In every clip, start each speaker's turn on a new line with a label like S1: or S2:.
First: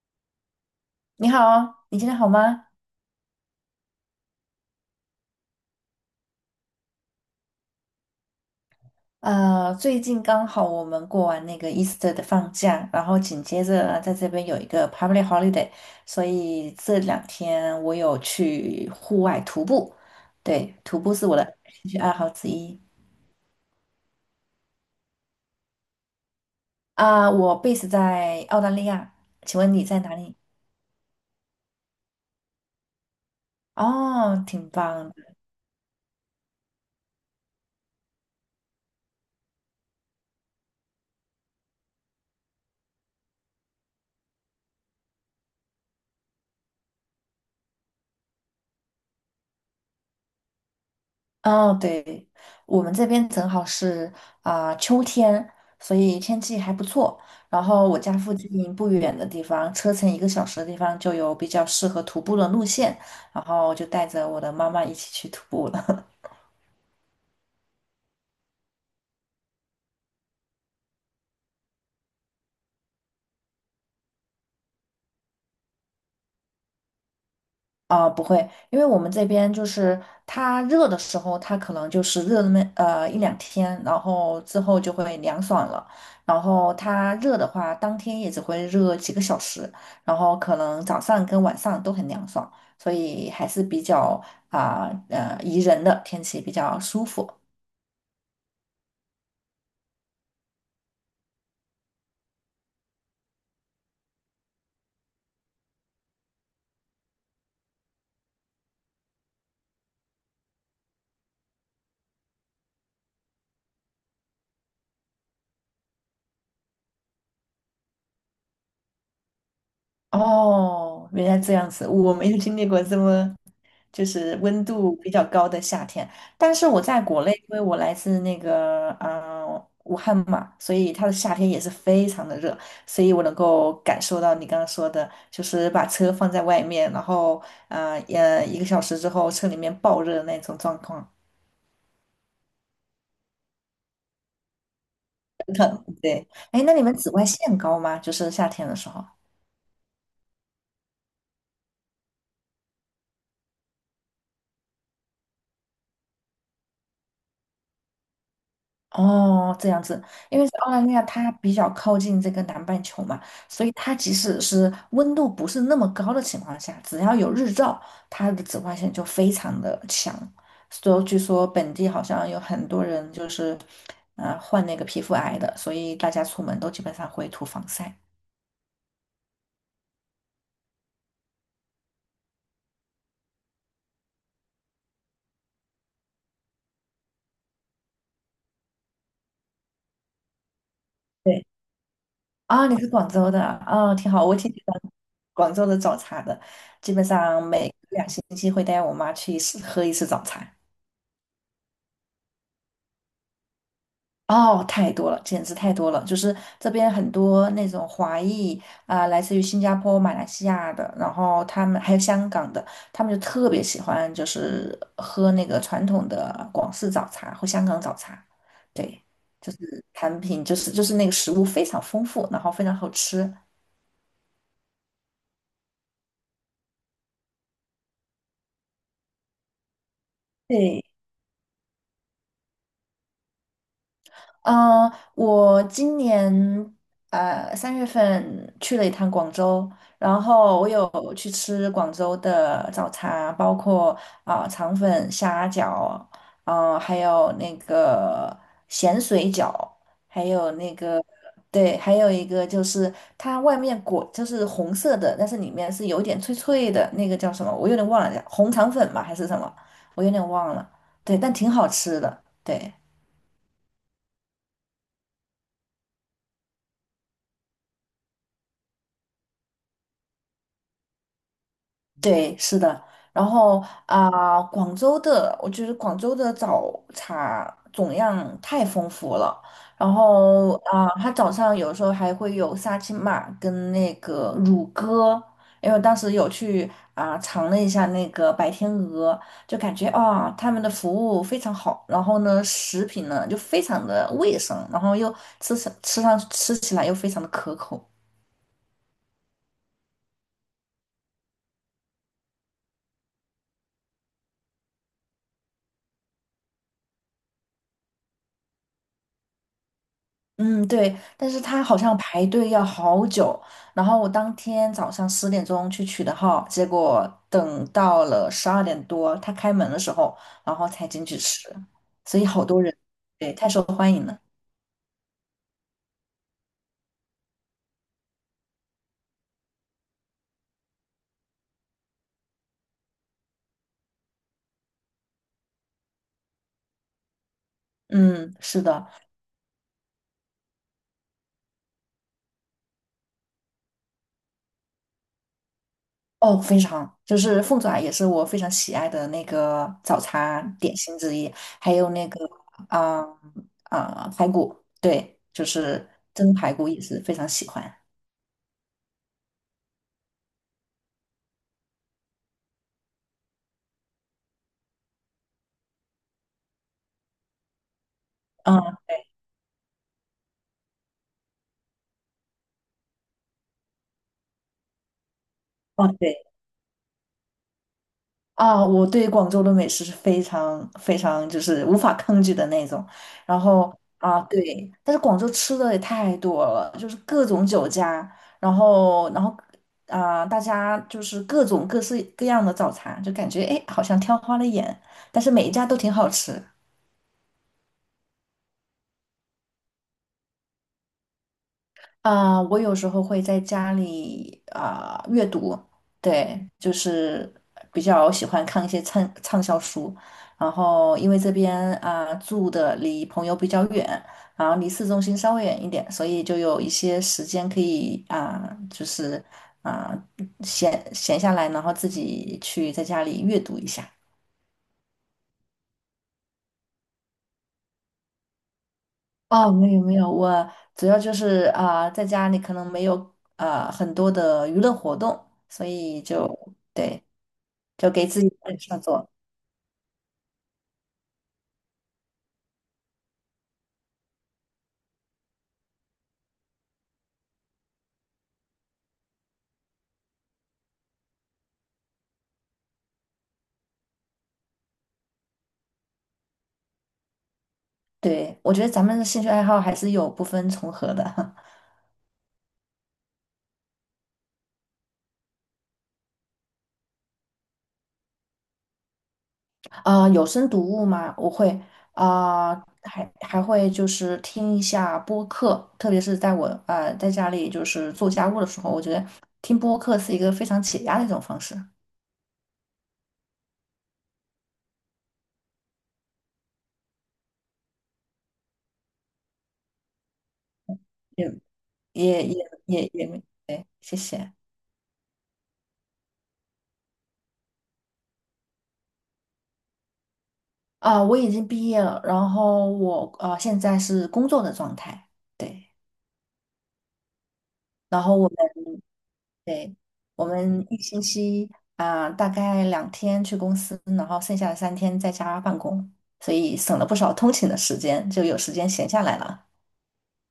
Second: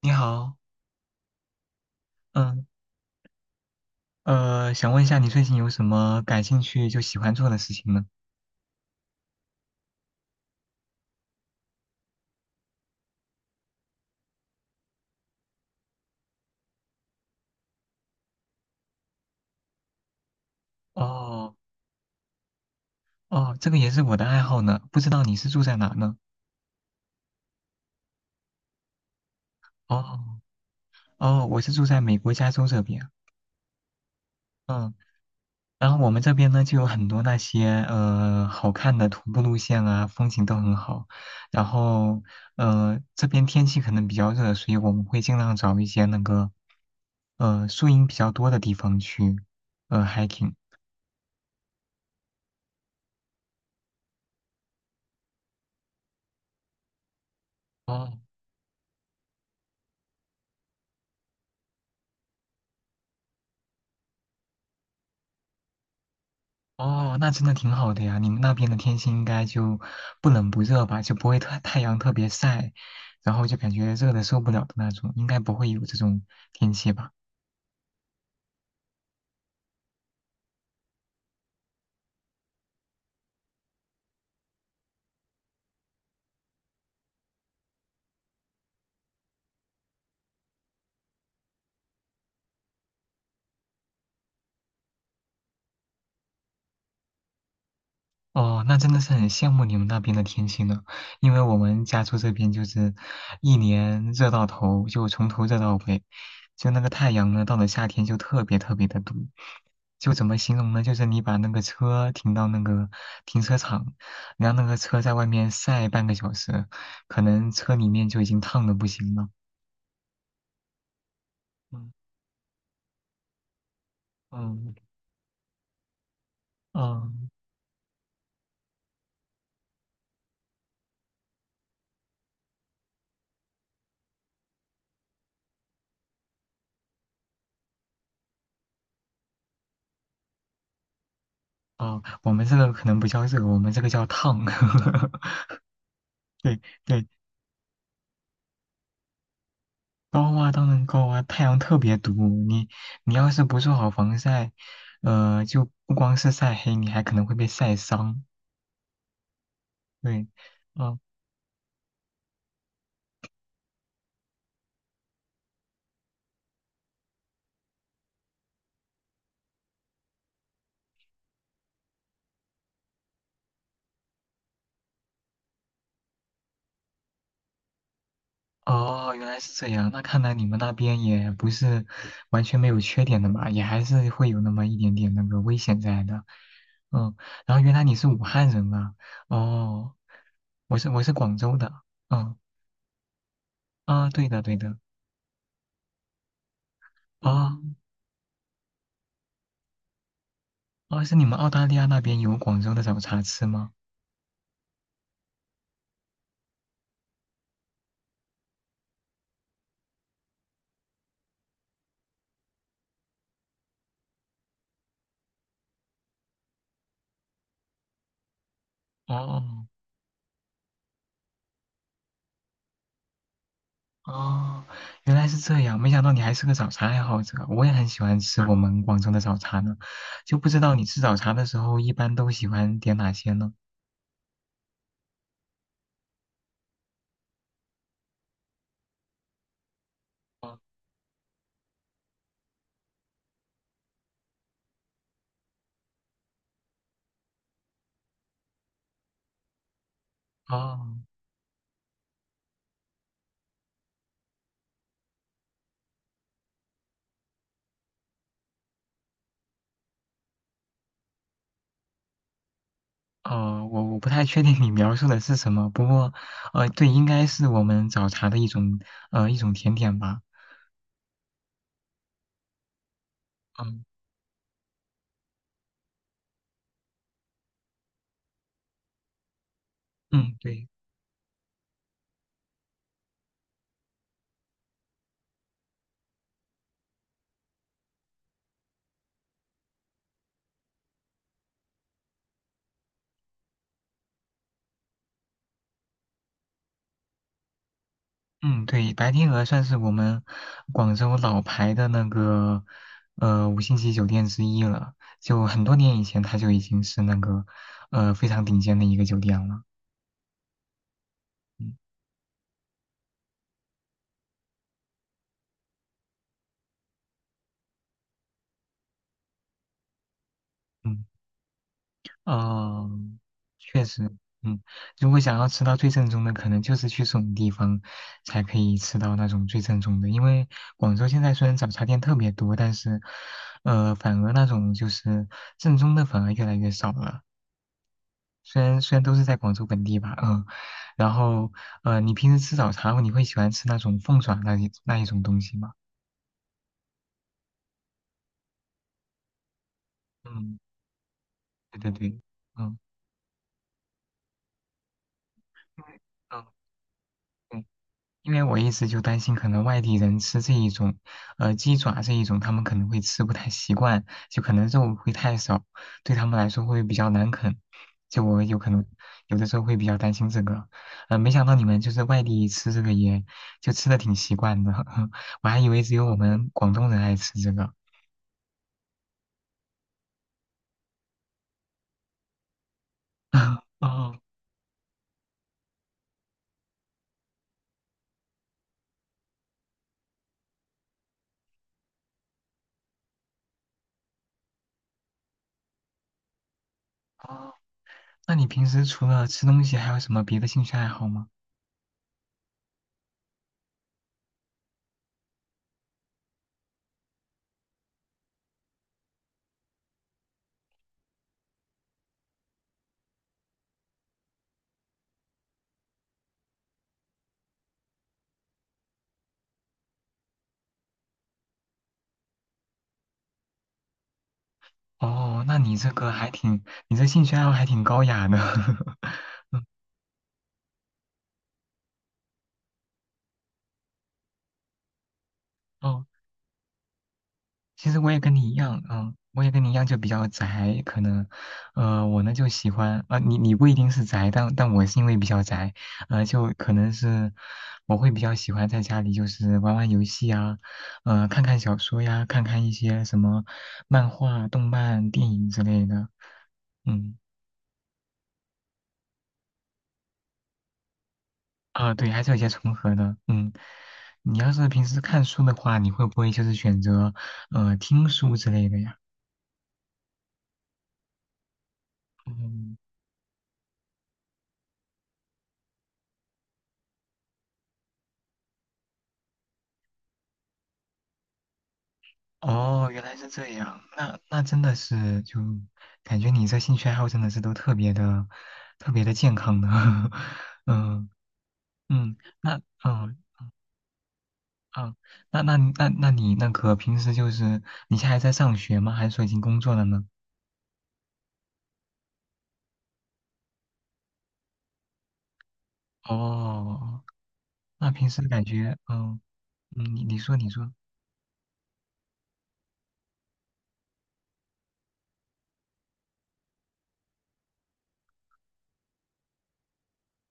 S1: 你好，
S2: 你好哦，你今天好
S1: 嗯，
S2: 吗？
S1: 想问一下你最近有什么感兴趣就喜欢做的事情呢？
S2: 最近刚好我们过完那个 Easter 的放假，然后紧接着呢在这边有一个 public holiday，所以这两天我有去户外徒步。对，徒步是我
S1: 哦，
S2: 的兴趣爱好之一。
S1: 哦，这个也是我的爱好呢，不知道你是住在哪呢？
S2: 我 base 在澳大利亚，请问你在哪里？
S1: 哦，哦，我是住在美国加州这边，
S2: 哦，挺
S1: 嗯，
S2: 棒。
S1: 然后我们这边呢就有很多那些好看的徒步路线啊，风景都很好，然后这边天气可能比较热，所以我们会尽量找一些那个树荫比较多的地方去hiking。
S2: 哦，对，我们这边正好是秋天，所以天气还不错。然后我家
S1: 哦。
S2: 附近不远的地方，车程一个小时的地方就有比较适合徒步的路线，然后就带着我的妈妈一起去徒步了。
S1: 哦，那真的挺好的呀。你们那边的天气应该就不冷不热吧，就不会太阳特别晒，然后就感觉热的受不了的那种，应该不会有这种天气吧？
S2: 不会，因为我们这边就是它热的时候，它可能就是热那么一两天，然后之后就会凉爽了。然后它热的话，当天也只会热几个小时，然后可能早上跟晚上都很凉爽，所以还是比较宜人的天气，比较舒服。
S1: 哦，那真的是很羡慕你们那边的天气呢，因为我们家住这边就是一年热到头，就从头热到尾，就那个太阳呢，到了夏天就特别特别的毒，就怎么形容呢？就是你把那个车停到那个停车场，然后那个车在外面晒半个小时，可能车里面就已经烫的不行了。
S2: 哦，原来这样子，
S1: 嗯
S2: 我没有经历过这么就是温
S1: 嗯
S2: 度比较高的夏天。但是我在国
S1: 嗯
S2: 内，因为我来自那个武汉嘛，所以它的夏天也是非常的热，所以我能够感受到你刚刚说的，就是把车放在外面，然后一个小时之后车里面爆热的那种状况。
S1: 哦，我们这个可能不叫热，我们这个叫烫。
S2: 对，
S1: 对
S2: 哎，那你们
S1: 对，
S2: 紫外线高吗？就是夏天的时候。
S1: 高啊，当然高啊，太阳特别毒。你你要是不做好防晒，就不光是晒黑，你还可能会被晒伤。
S2: 哦，这样子，
S1: 对，
S2: 因为是澳大利
S1: 嗯，
S2: 亚它比较靠近这个南半球嘛，所以它即使是温度不是那么高的情况下，只要有日照，它的紫外线就非常的强。所以据说本地好像有很多人就是，患那个皮肤癌的，所以大家出门都基本上会涂防晒。
S1: 哦，原来是这样。那看来你们那边也不是完全没有缺点的嘛，也还是会有那么一点点那个危险在的。嗯，然后原来你是武汉人啊？哦，我是广
S2: 对，
S1: 州的。嗯
S2: 啊，你是广州的，啊，
S1: 啊，
S2: 挺好，
S1: 对
S2: 我
S1: 的
S2: 挺
S1: 对
S2: 喜
S1: 的。
S2: 欢广州的早茶的，基本上
S1: 哦
S2: 每2星期会带我妈去一次喝一次早茶。
S1: 哦，是你们澳大利亚那边有广州的早茶吃吗？
S2: 哦，太多了，简直太多了！就是这边很多那种华裔来自于新加坡、马来西亚的，然后他们还有香港的，他们就特别喜欢，就是喝那个传统的广式早茶或香港早茶。对，就
S1: 哦。
S2: 是产品，就是那个食物非常丰富，然后非常好吃。
S1: 哦，原来是这样，没想到你还是个早茶爱好者。我也很喜欢吃我们广州的早茶呢，就不知道你
S2: 对，
S1: 吃早茶的时候一般都喜欢点哪些呢？
S2: 嗯，我今年3月份去了一趟广州，然后我有去吃广州的早茶，包括肠粉、虾饺，还有那个咸水饺，还有那
S1: 哦，
S2: 个对，还有一个就是它外面裹就是红色的，但是里面是有点脆脆的，那个叫什么？我有点忘了，红肠粉嘛还是什么？我有点忘了。对，但挺好吃的，对。
S1: 哦，我不太确定你描述的是什么，不过，对，应该是我们早茶的一种，一种甜点吧。
S2: 对，是的。然后
S1: 嗯
S2: 广州的，我觉得广州的早茶种样太丰富了。然
S1: 嗯，
S2: 后
S1: 对。
S2: 它早上有时候还会有沙琪玛跟那个乳鸽，因为我当时有去尝了一下那个白天鹅，就感觉他们的服务非常好。然后呢，食品呢就非常的卫生，然后又吃起来又非常的可口。
S1: 嗯，对，白天鹅算是我们广州老牌的那个五星级酒店之一了，就很多年以前它就已经是那个非常顶尖的一个酒店了。
S2: 嗯，对，但是他好
S1: 嗯
S2: 像排队要好久，然后我当天早上10点钟去取的号，结果等到了12点多，他开门的时候，然后才
S1: 嗯
S2: 进去吃，所以好多人，
S1: 哦，
S2: 对，太受
S1: 确
S2: 欢迎
S1: 实，
S2: 了。
S1: 嗯，如果想要吃到最正宗的，可能就是去这种地方才可以吃到那种最正宗的。因为广州现在虽然早茶店特别多，但是反而那种就是正宗的反而越来越少了。
S2: 嗯，
S1: 虽
S2: 是
S1: 然
S2: 的。
S1: 虽然都是在广州本地吧，嗯，然后你平时吃早茶后你会喜欢吃那种凤爪那一种东西吗？
S2: 哦，非常，就是凤爪也是我非常喜爱的那个早餐
S1: 嗯，
S2: 点心之一，还
S1: 对对
S2: 有那
S1: 对，
S2: 个
S1: 嗯，
S2: 啊排骨，对，就
S1: 因
S2: 是
S1: 为
S2: 蒸
S1: 嗯
S2: 排骨也是非常喜
S1: 对
S2: 欢。
S1: 因为我一直就担心，可能外地人吃这一种，鸡爪这一种，他们可能会吃不太习惯，就可能肉会太少，对他们来说会比较难啃。就我
S2: 嗯，
S1: 有可能
S2: 对。
S1: 有的时候会比较担心这个，没想到你们就是外地吃这个也就吃的挺习惯的，我还以为
S2: 哦，
S1: 只有我
S2: 对。
S1: 们广东人爱吃这个。
S2: 啊，我对广州的美食是非常非常就是无法抗拒的那种。然后
S1: 哦，
S2: 啊，对，但是广州吃的也太多了，就是各种酒家，然后啊，大家就是各种各式各样的早茶，就感觉哎，好像挑花了眼，但是每一家都挺好吃。
S1: 那你平时除了吃东西，还有什么别的兴趣爱好吗？
S2: 啊，我有时候会在家里阅读，对，就是比较喜欢看一些畅销书。然后因为这边住的离朋友比较远，然后离市中心稍微远一点，所以就有一些时间可以就是啊、闲下来，然后自己去在家里阅读一下。
S1: 哦，那你这个还挺，你这兴趣爱好还挺高雅的。
S2: 哦，没有没有，我主要就是在家里可能没有啊很多的娱乐活动，所 以
S1: 哦。
S2: 就对。就
S1: 其实
S2: 给
S1: 我也
S2: 自己
S1: 跟你一
S2: 本创
S1: 样，
S2: 作。
S1: 嗯，我也跟你一样，就比较宅，可能，我呢就喜欢，啊，你不一定是宅，但我是因为比较宅，就可能是我会比较喜欢在家里就是玩玩游戏啊，看看小说呀，看看一些什么漫画、动漫、电影之类的，嗯，
S2: 对，我觉得咱们的兴趣爱好还是有部分重合的。
S1: 啊，对，还是有些重合的，嗯，你要是平时看书的话，你会不会就是选择，听书之类的呀？
S2: 有声读物嘛，我会啊、
S1: 嗯。
S2: 还会就是听一下播客，特别是在我在家里就是做家务的时候，我觉得听播客是一个非常解压的一种方式。
S1: 哦，原来是这样，那那真的是就感觉你这兴趣爱好真的是都特别的、特别的健康呢。嗯
S2: 也
S1: 嗯，
S2: 也也
S1: 那
S2: 也也
S1: 嗯
S2: 没，对，谢谢。
S1: 嗯，那你那个平时就是你现在还在上学吗？还是说已经工作了呢？
S2: 我已经毕业了，然后我现在是工作的状态。对，
S1: 哦，那
S2: 然
S1: 平
S2: 后
S1: 时
S2: 我
S1: 感觉
S2: 们。
S1: 嗯
S2: 对，
S1: 嗯，你你
S2: 我
S1: 说你
S2: 们
S1: 说
S2: 1星期大概两天去公司，然后剩下的3天在家办公，所以省了不少通勤的时间，就有时间闲下来了。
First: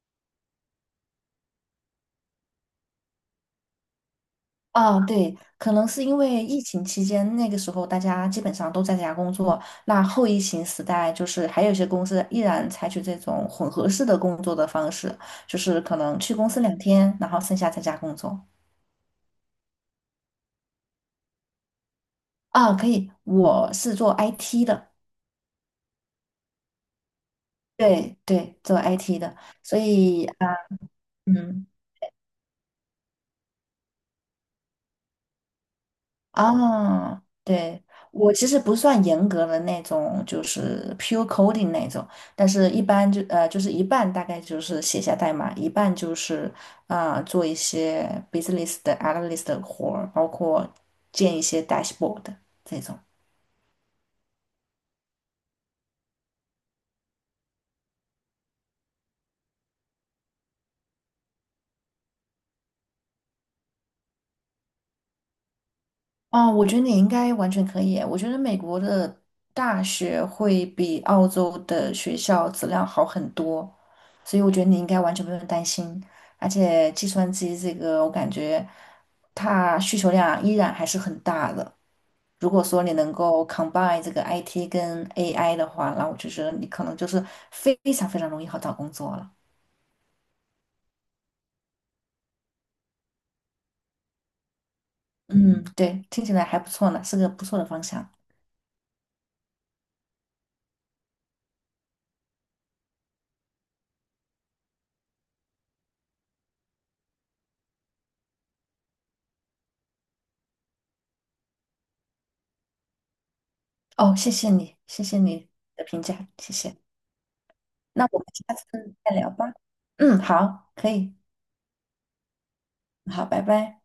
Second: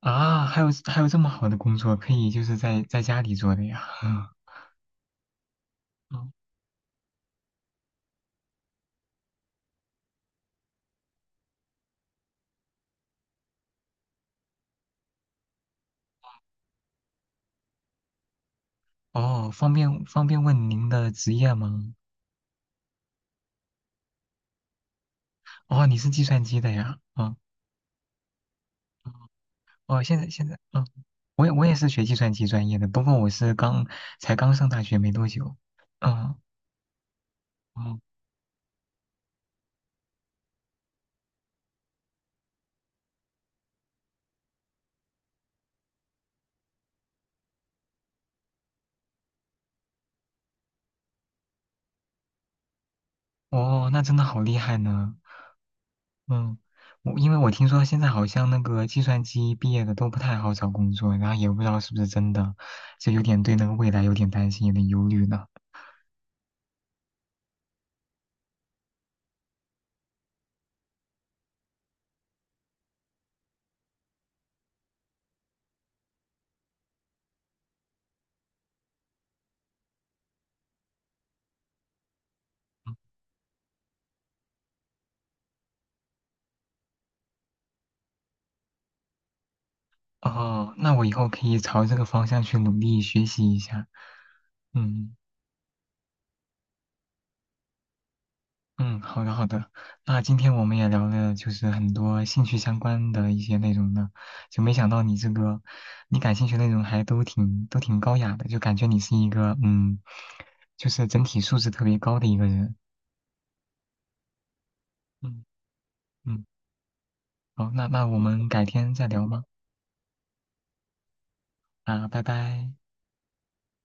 S1: 啊，还有这么好的工作可以就是在家里做的呀，嗯
S2: 啊，对，可能是因
S1: 嗯
S2: 为疫情期间那个时候大家基本上都在家工作，那后疫情时代就是还有一些公司依然采取这种混合式的工作的方式，就是可能去公司两天，然后剩下在家工作。
S1: 哦，方便问您的职业吗？
S2: 啊，可以，我是做 IT 的。
S1: 哦，你是计算机的呀？哦
S2: 对对，做 IT 的。所
S1: 哦，现
S2: 以
S1: 在现
S2: 啊，
S1: 在，嗯，我也我
S2: 嗯，
S1: 也是学计算机专业的，不过我是才刚上大学没多久，嗯，
S2: 对，
S1: 哦
S2: 我其实不算严格的那种，就是 pure coding 那种，但是一般就是一半大概就是写下代码，一半就是做一些 business 的 analyst 的活儿，包括建一些 dashboard 这种。
S1: 哦，那真的好厉害呢，嗯，因为我听说现在好像那个计算机毕业的都不太好找工作，然后也不知道是不是真的，就有点对那个未来有点担心，有点忧虑呢。
S2: 哦，我觉得你应该完全可以。我觉得美国的大学会比澳洲的学校质量好很多，所以我觉得你应该完全不用担心。而且计算机这个，我感觉它需求量依然还是很大的。如果说你能够 combine 这个 IT 跟 AI 的话，那我就觉得你可能就是非常非常容易好找工作了。
S1: 哦，那我以后可以朝这个方向去努力学习一下，嗯。
S2: 嗯，对，听起来还不错呢，是个不错的方向。
S1: 嗯，好的好的，那今天我们也聊了就是很多兴趣相关的一些内容呢，就没想到你这个你感兴趣的内容还都挺高雅的，就感觉你是一个就是整体素质特别高的一个人。
S2: 哦，谢谢你，谢谢
S1: 嗯
S2: 你的评价，
S1: 嗯，
S2: 谢谢。
S1: 好，那
S2: 那
S1: 那我
S2: 我们
S1: 们
S2: 下
S1: 改天
S2: 次
S1: 再
S2: 再
S1: 聊
S2: 聊
S1: 吗？
S2: 吧。嗯，好，可以，
S1: 啊，拜拜。
S2: 好，拜拜。